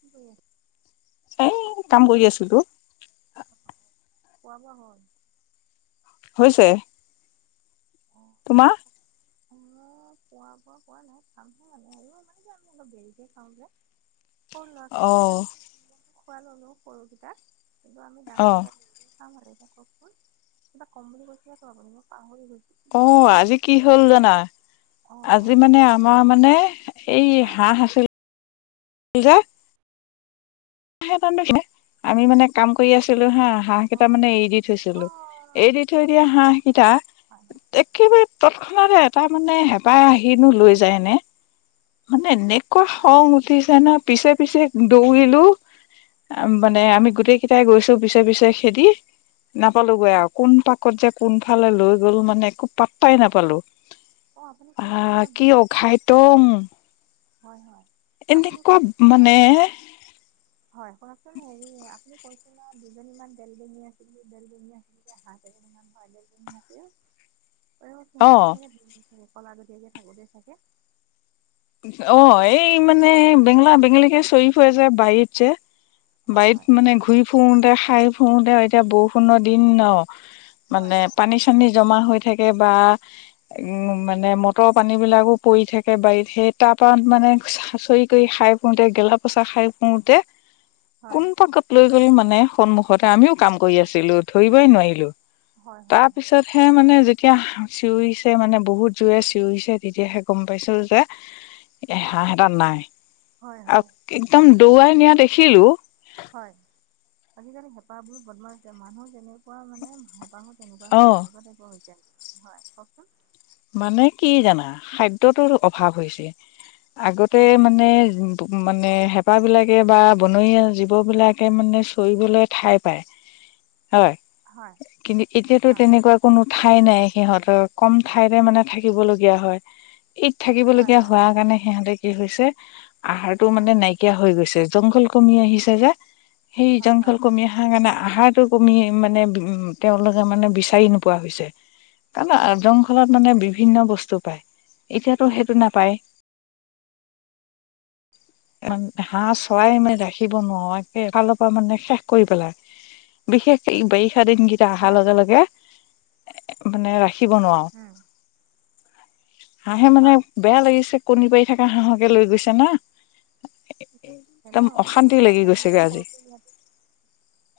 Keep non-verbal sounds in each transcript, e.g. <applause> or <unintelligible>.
কি কৰি আছা এ কাম কৰি আছো তো খোৱা বোৱা হল নিশ্চয় তোমাৰ পোৱা পৰা পোৱা নাই খামহে মানে আৰু মানে যে আমি অলপ দেৰিকে খাওঁ যে সৰু ল'ৰা অ ছোৱালীকেইটা খোৱা ললো সৰুকেইটা কিন্তু আমি অ ডাঙৰকেইটা চাম আৰু এ কওকচোন কিবা কম বুলি কৈছিলো আপুনি মই পাহৰি গলো অ আজি কি হ'ল জানা অ', অ', আজি মানে কওকচোন আমাৰ মানে এই হয়। হাঁহ আছিল কিঘা <unintelligible> স আমি মানে কাম কৰি আছো <unintelligible> কৰিলো হা হাঁহ কেইটা অ', মানে এ এৰি দি থৈছিলোঁ অ', এৰি দি থৈ দিয়া হাঁহ কেইটা হয়, <unintelligible> একেবাৰে তৎক্ষণতে এটা মানে হেঁপাহ আহিনো লৈ যায় নে মানে একোৱা হয়, খং উঠিছে না পিছে পিছে দৌৰিলোঁ মানে আমি হয়। গোটেই কেইটাই গৈছোঁ পিছে পিছে খেদি নাপালোগৈ আৰু কোন পাকত যে কোনফালে লৈ গ'ল মানে একো পাত্তাই নাপালোঁ। অ', আপুনি কৈছিল আহ নহয় কি দুজন অঘাইতং। হয় হয় আপুনি এনেকুৱা কৈছিল নহয় মানে অ হেৰি আপুনি কৈছ ন দুজনীমান বেল বেঙি আছিল বেল বেঙি আছিল সাত এজনীমান হয় বেল বেঙি আছে এই অ সিহঁতকে থাকে ধুন থাকে কলাজতীয়াকে থাকোতে থাকে <unintelligible> অ এই মানে বেঙলা বেঙলীকে চৰি ফুৰে যে বাৰীত যে হয় বাৰীত হয় এনে মানে কণী- ঘূৰি ফুুৰতে খাই ফুৰোতে এতিয়া বৰষুণৰ দিন ন হয় মানে হয় পানী -চানী জমা হৈ থাকে বা উ মানে মটৰ পানীবিলাকো পৰি থাকে বাৰীত সেই তাৰপা মানে চৰি কৰি খাই ফুৰতে গেলা পোচা খাই ফুওতে হয় কোন পাকত লৈ গল মানে সন্মুখতে আমিও কাম কৰি আছিলোঁ ধৰিবই নোৱাৰিলোঁ। হয় হয় হয় তাৰপিছতহে মানে যেতি এতিয়া চিঞৰিছে মানে বহুত জোৰে চিঞৰিছে তেতিয়াহে গম পাইছোঁ যে <unintelligible> এ হাঁ এটা নাই হয় আৰু হয় একদম দৌৰাই নিয়া দেখিলোঁ হয় আজিকালি হেঁপাহ বোৰো বনমাইছে <unintelligible> মানুহ যেনে কোৱা মানে হেঁপাহো তেনেকুৱা অ হৈছে এনেকুৱা টাইপৰ হৈছে ন হয় কওকচোন <unintelligible> মানে কি জানা খাদ্যতো অভাৱ হয় হৈছে আগতে অঁ মানে মানে হেঁপাবিলাকে বা বনৰীয়া জীৱ বিলাকে মানে চৰিবলৈ ঠাই পায় <unintelligible> <inaudible> হয় হয় কিন্তু এতিয়াতো অঁ তেনেকুৱা কোনো ঠাই নাই সিহঁতৰ কম ঠাইতে মানে থাকিব লগীয়া হয় ইত হয় থাকিবলগীয়া হয় হোৱাৰ কাৰণে সিহঁতে কি হৈছে আহাৰটো হয় মানে নাইকিয়া হৈ গৈছে জংঘল কমি আহিছে যে সেই হয় জংঘল হয় ক মহাঙান <unintelligible> আহাৰতটো কমি মানে তেওঁলোকে মানে বিচাৰি নোপোৱা হৈছে হয় কাৰণ। মানে বিভিন্ন বস্তু পায় এতিয়াতো সেইটো নাপায় <inaudible> হাঁহ চৰাই মানে ৰাখিব নোৱাৰোঁ এফালৰ পৰা মানে শেষ কৰি পেলাই বিশেষকে বাৰিষা দিন কেইটা হয় অহাৰ হয় লগে হয় লগে এ মানে ৰাখিব নোৱাৰোঁ উম হাঁহে মানে হয় বেয়া লাগিছে কণী পাৰি থকা হাঁহকে লৈ গৈছে নহ ন একদম গাত লাগি যায় গৈছেগে আজি সৰুক ইহ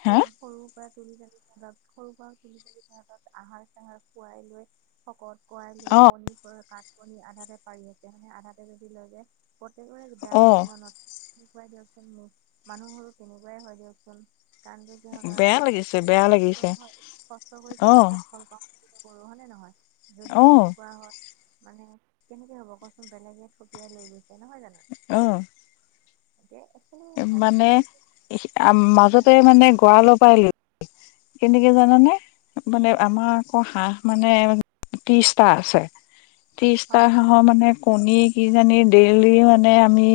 হা সৰু সৰুৰ পৰা তুলি -তানি অল সৰু পৰা তুলি -তালি ঘৰত আহাৰ চাহাৰ খুৱাই লৈ শকত কুৱাই লৈ অ কণী ক কণী আধাতে পাৰি আছে মানে আধাতে যদি লৈ যায় প্ৰত্যেকৰে বেয়া অ লাগিব নত কুৱাই দিয়কচোন নি মানুহবোৰো কেনেকুৱাই হয় দিয়কচোন। কান্দি দিও বেয়া কাৰণে লাগিছে বেয়া ইমান কষ্ট লাগিছে হয় ইমান কষ্ট কৰি অ কিবা এটা ফল পাওঁ পৰহুণে নহয় যদি অ তেনেকুৱা হয়। মানে কেনেকে হ'ব কচোন বেলেগে থপিয়াই লৈ গৈছে নহয় জানো। অ মানে মাজতে মানে গঁৰালৰ পৰাই লো <unintelligible> কেনেকে জানানে? মানে হয় আমাৰ আকৌ হাঁহ। মানে ত্ৰিশটা আছে। ত্ৰিশটা হয় হয় হাঁহ মানে কণী। কিজানি ডেইলি অনে আমি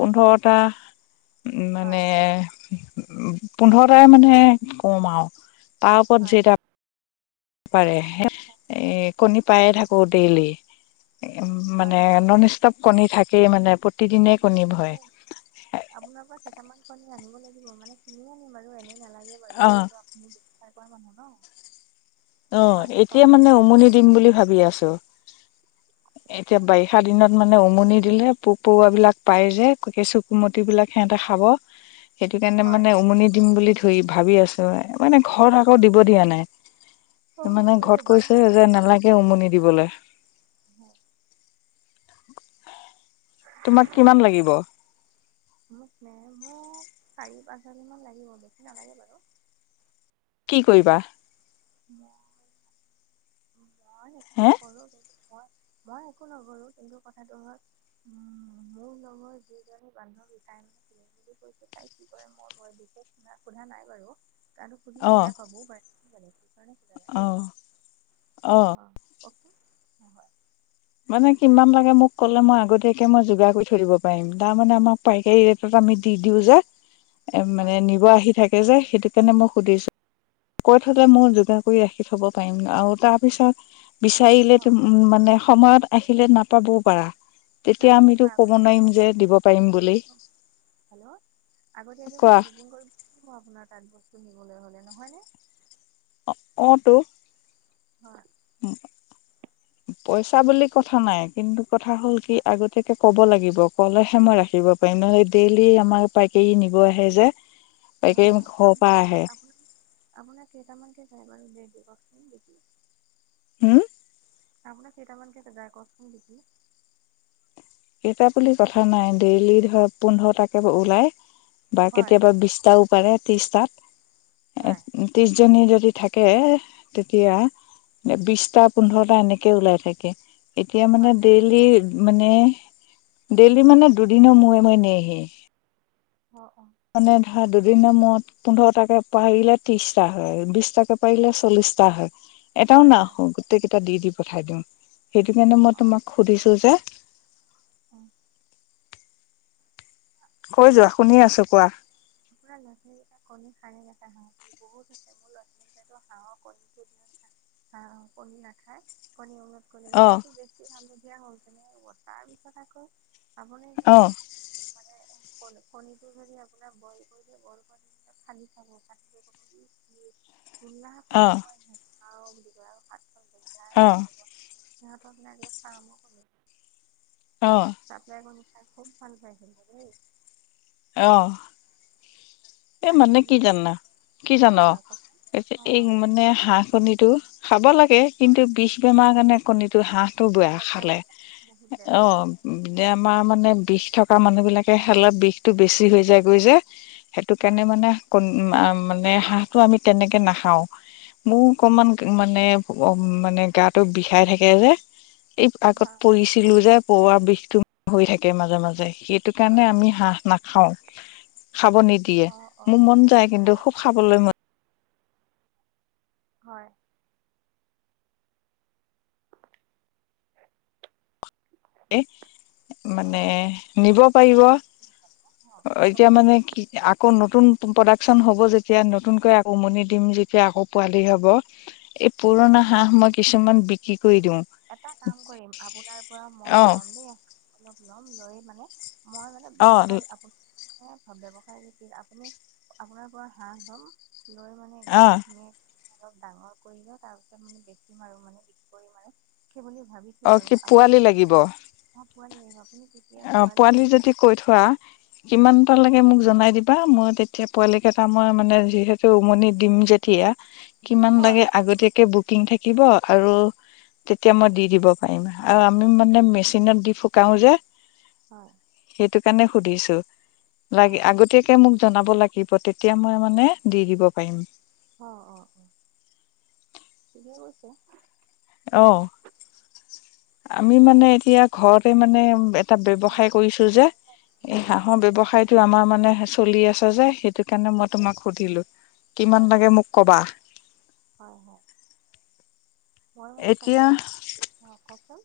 পোন্ধৰটা। উম মানে হয় পোন্ধৰটাহে মানে কম আৱ। তাৰ ওপৰত হয় যেটা। পাৰে। হ এ কণী পায়ে থাকো ডেইলি। এ হয় মানে নন ষ্টপ কণী থাকেই মানে। প্র অ তাকে আপোনাৰ পৰা কেইটামান কণী। জানিব লাগিব মানে। কিনি আনিম বাৰু এনেই নেলাগে বাৰু অ তাতো আপুনি। ই মানুহ ন। অ হয় এতিয়া কওক মানে শুনি উমনি আছোঁ দিম বুলি ভাবি আছো। এতিয়া হয় বাৰিষা দিনত মানে উ। আমনি দিলে পোক পৰুৱা বিলাক পাই যে। কেঁচু কুমতি বিলাক সিহতে খাব। সেইটো কাৰণে হয় মানে উমনি দিম বুলি ধৰি ভাবি আছো। মানে ঘৰত আকৌ দিব দিয়া নাই। অঁ মানে এতিয়া ঘৰত বাৰী কৈছে যে নালাগে উম নি দিবলে। হয়। <unintelligible> তোমাক কিমান লাগিব? মোক নে মোক চাৰি পাঁচ হালি মান লাগিব। বেছি নালাগে বাৰু। কি কৰিবা? মই মই একো হে নকৰো। কিন্তু মই মই একো নকৰো। কিন্তু কথাটো হ'ল উমোৰ লগৰ যিজনী বান্ধৱী। তাই কৈছে। তাই কি কৰে মোৰ বিশেষ সোধা নাই বাৰু। আৰু সুধিলে অ বেয়া পাবও পাৰে কিজানি। অ দেই, অ অঁ অ'কে অ হয়। মানে কিমান লাগে মোক ক'লে মই আগতীয়াকে মই যোগাৰ কৰি থৈ দিব পাৰিম। তাৰ মানে আমাক হয় পাইকাৰী ৰেটত আমি দি দিওঁ যে, এ হয় মানে নিব আহি থাকে। থাকে যে, সেইটো কাৰণে মই সুধিছো। কৈ থৈদে। মোৰ যোগাৰ কৰি ৰাখি থব পাৰিম আৰু তাৰ পিছত। অ বিচাৰিলে অ ত অ মানে সময়ত আহিলে নাপাবও পাৰা। তেতিয়া নাপাব আমিতো পাৰে কব আগতীয়াকৈ নোৱাৰিম যে, দিব পাৰিম বুলি। হেল্ল' আগতীয়াকে বোলো কোৱা বুকিং কৰিব আপোনাক। তাত বস্তু নিবলৈ হ'লে, নহয়নে? অ অ ট। হয়। উম। পইচা বুলি কথা নাই কিন্তু কথা হ'ল কি হয় আগতীয়াকে। ক'ব লাগিব ক'লেহে মই ৰাখিব পাৰিম। নহলে ডেইলি আমাৰ পাইকে ই নিব আহে যে। পাইকাৰী হয় হয়। ঘৰৰ আপোনাৰ পৰা আহে কেলে আপোনাৰ, আপোনাৰ কেইটামানকে যায় বাৰু ডেইলী কক। <unintelligible> হোম। আপোনাৰ কেইটামান কেটা যায় কওকচোন বিকি। বুলি কথা নাই। ডেইলি ধৰ পোন্ধৰটাকে ওলাই বা হয় কেতিয়াবা বিছতাও। চাৰে ত্ৰিছটাত। হয়। জনী যদি থাকে তেতিয়া। বিশটা, পোন্ধৰটা এনেকে ওলাই থাকে। এতিয়া মানে হয় হয় ডেইলি মানে। ডেইলি মানে দুদিনৰ মূৰে মূৰে নিয়েহি। অ অ। মানে ধৰা দুদিনৰ মৰত পোন্ধৰ টাকে পাৰিলে ত্ৰিশটা হয়, বিশটাকে পাৰিলে চল্লিশ। টা হয়। এটাও হয় না হয় আহো গোটেই কেইটা দি দি পঠাই দিওঁ, সেইটো কাৰণে মই অঁ তোমাক সুধিছো যে। অঁ কৈ যোৱা শুনি অক, আছো কোৱা পুৰা লক্ষ্মী কণী পাৰে ইকানে বহুত লক্ষ্মীকেই। টোৰ হাঁহৰ কণী টো, অহ অহ কণী নাখায়, কণী। কলেও অ ৱেষ্টো বেছি হালধীয়া হল হেতেন, তাৰ পিছত আকৌ। আপুনি অ যদি মানে কলে। কণীটো যদি আপোনাৰ বইল কৰিলে বইল কৰি খানদি চাব। কোলা অ কণী মই নেখাও বুলি কয় আও ভাত। অঁ। সিহঁতক লাগে ফ্ৰামৰ কণী, অ চাপ্লাই কণী। খাই খুব ভাল পাইছিল দেই। অঁ। এ তাকে মানে কি বোলো জানা, কি জান হয় হয় কওকচোন অ এই অ মানে হাঁহ কণীটো। খাব লাগে, হয় কিন্তু বিষ বেমাৰ কাৰণে কণীটো হাঁহ। টো বেয়া একদম খালে, বহুত বেয়া অ বহুত বেয়া আমাৰ মানে বিষ। থকা মানুহ বিলাকে অলপ বিষতটো বেছি হৈ যায় গৈ যে সেইটো হয় কাৰণে মানে ক। মানে হাঁহটো আমি তেনেকে নাখাওঁ। মোৰ অকমান মানে মানে গাটো বিষাই থাকে যে, এই আগত হয় পৰিঢ়িছিলো যে, পঢা বিষটো হৈ থাকে। মাজে মাজে হয় সেইটো অ কাৰণে আমি হাঁহ নাখাও, খাব নি। দিয়ে অ অ মোৰ অ মন যায় অ অ কিন্তু খুব অ খাবলৈ মন। হয়। এ অ অ মানে নিব পাৰিব। অ এতিয়া কওকচোন মানে কি আকৌ নতুন। প্ৰডাকচন হ'ব যেতিয়া নতুনকৈ আক উমনি দিম যেতিয়া আকৌ পোৱালি হ'ব, এই হয় পুৰণা হয় হাঁহ মই কিছুমান বিক্ৰী। কৰি দিওঁ এটা কাম কৰিম আপোনাৰ পৰা মই অ ল'ম দেই, অলপ ল'ম লৈ মানে। মই মানে অ ব্যৱসায় আপু। ব্যৱসায় আপুনি, আপোনাৰ পৰাৰত হাঁহ লম। লৈ মানে অ একদম ধুনীয়াক- অলপ ডাঙৰ কৰি ল তাৰপিছত মানে বেছিম আৰু মানে বিক কৰিম আৰু। বুলি ভাবিছো অ কি বাৰু, আপুনি পোৱালি তেতি লাগিব অহ পোৱা হক। অ পোৱালি যদি কৈ থোৱা কিমানটা লেকে মোক জনাই দি। বা মই তেতিয়া পোৱালি কেইটা মই মানে যিহেতু উমনি দিম যেতিয়া, কিমান হয়। লাগে আগতীয়াকে বুকিং থাকিব আৰু তেতিয়া হয় মই দি দিব পাৰিম। আৰু আমি মানে মেচিনত দি ফুকাও যে, হয় সেইটো কাৰণে সুধিছো, লাগ হয় আগতীয়াকে মোক জনাব লাগিব তেতিয়া মই মানে দি দিব পাৰিম। অ অ অ, ঠিকে কৈছে। অ আমি এতিয়া মানে এতিয়া ঘৰতে মানে এটা হয় ব্যৱসায় কৰিছো যে এ গেছ হাঁহৰ হয় ব্যবসায়টো আমাৰ মানে চলি আছে যে সেইটো কাৰণে মই তোমাক সুধিলো, হয় কিমান লাগে মোক কবা। হয় হয় মই মানে এতিয়া তাকেই, অ কওকচোন?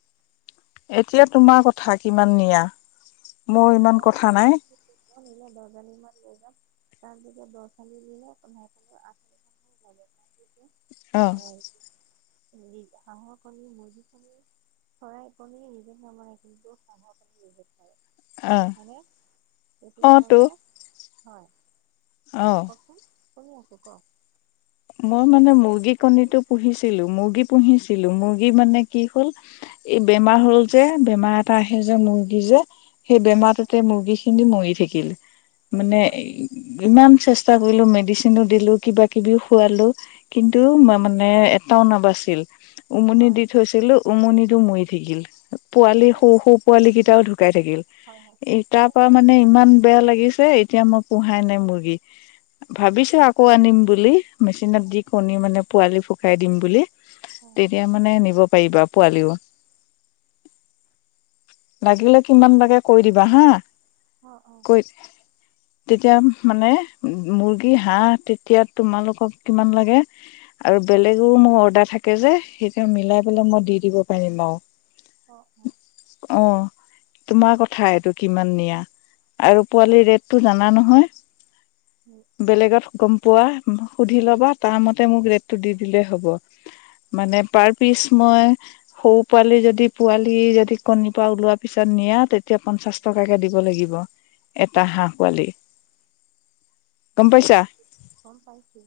এতিয়া তোমাৰ কথা কিমান নিয়া। মোৰ ইমান কথা নাই মই দহজনী মান লৈ থম। তাৰপিছত <unintelligible> অহ। হেৰি হাঁহৰ কণী মুৰ্গীৰ কণী চৰাই কণী নিজে নবনাই কিন্তু হাঁহৰ কণী নিজে পাৰে। অ মানে সেইতু অ তো কাৰণে, হয় অ ককচোন। শুনি আছো ক'ক। মই মানে মুৰ্গী কণীটো পুহিছিলো, মুৰ্গী পুহিছিলো মুৰ্গ গী মানে কি হ'ল এই বেমাৰ হয় হ'ল যে, বেমাৰ আহে যে মুৰ্গীৰ যে, সেই বেমাৰটোতে মুৰ্গী খিনি মৰি থাকিল। মানে হয় ইমান চেষ্টা কৰিলো মেডিচিনো দিলো কিবা কিবিও খোৱালো কিন্তু মানে এটাও নাবাচিল, উমনি হয় দি থৈছিলো উমনিটো মৰি থাকিল, পোৱালি সৰু একচুৱেলি সৰু পোৱালি কেইটাও হয় ঢুকাই থাকিল। হয় হয় এ তাৰ পৰা মানে চব- ইমান বেয়া লাগিছে, এতিয়া মই পোঁহাই নাই মুৰ্গী। ভাবিছো আকৌ আনিম বুলি। মেচিনত দি কণী মানে পোৱালি ফোকাই দিম বুলি। হয় তেতিয়া মানে নিব পাৰিবা পোৱালিও। লাগিলে কিমান লাগে কৈ দিবা হা। অঁ অঁ। কৈ তেতিয়া মানে মুৰ্গী, হাঁহ তেতিয়া তোমালোকক কিমান লাগে আৰু বেলেগৰো মোৰ অৰ্ডাৰ থাকে যে, সেইটো মিলাই পেলাই মই দি দিব পাৰিম অঁ অঁ আৰু। অঁ। তোমাৰ কথা এইটো কিমান নিয়া, আৰু পোৱালি ৰেটটো জানা নহয়? উম, বেলেগত গম পোৱা? সুধি ল'বা তাৰ মতে মোক ৰেটটো দি দিলেই হ'ব। মানে পাৰ পিচ মই সৰু পোৱালি যদি পোৱালি যদি কণীৰ পৰা ওলোৱা পিছত নিয়া তেতিয়া পঞ্চাশ টকাকে দিব লাগিব এটা হাঁহ পোৱালি। <inaudible> গম পাইছা গম পাইছো।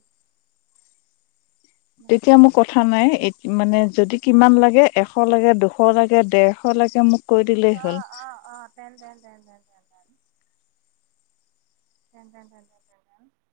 তেতিয়া মোৰ কথা নাই, মানে অঁ যদি কিমান লাগে এশ লাগে, দুশ লাগে, ডেৰশ লগে মোক কৈ দিলেই হ'ল। অঁ অঁ অঁ টেন টেন টেন <unintelligible>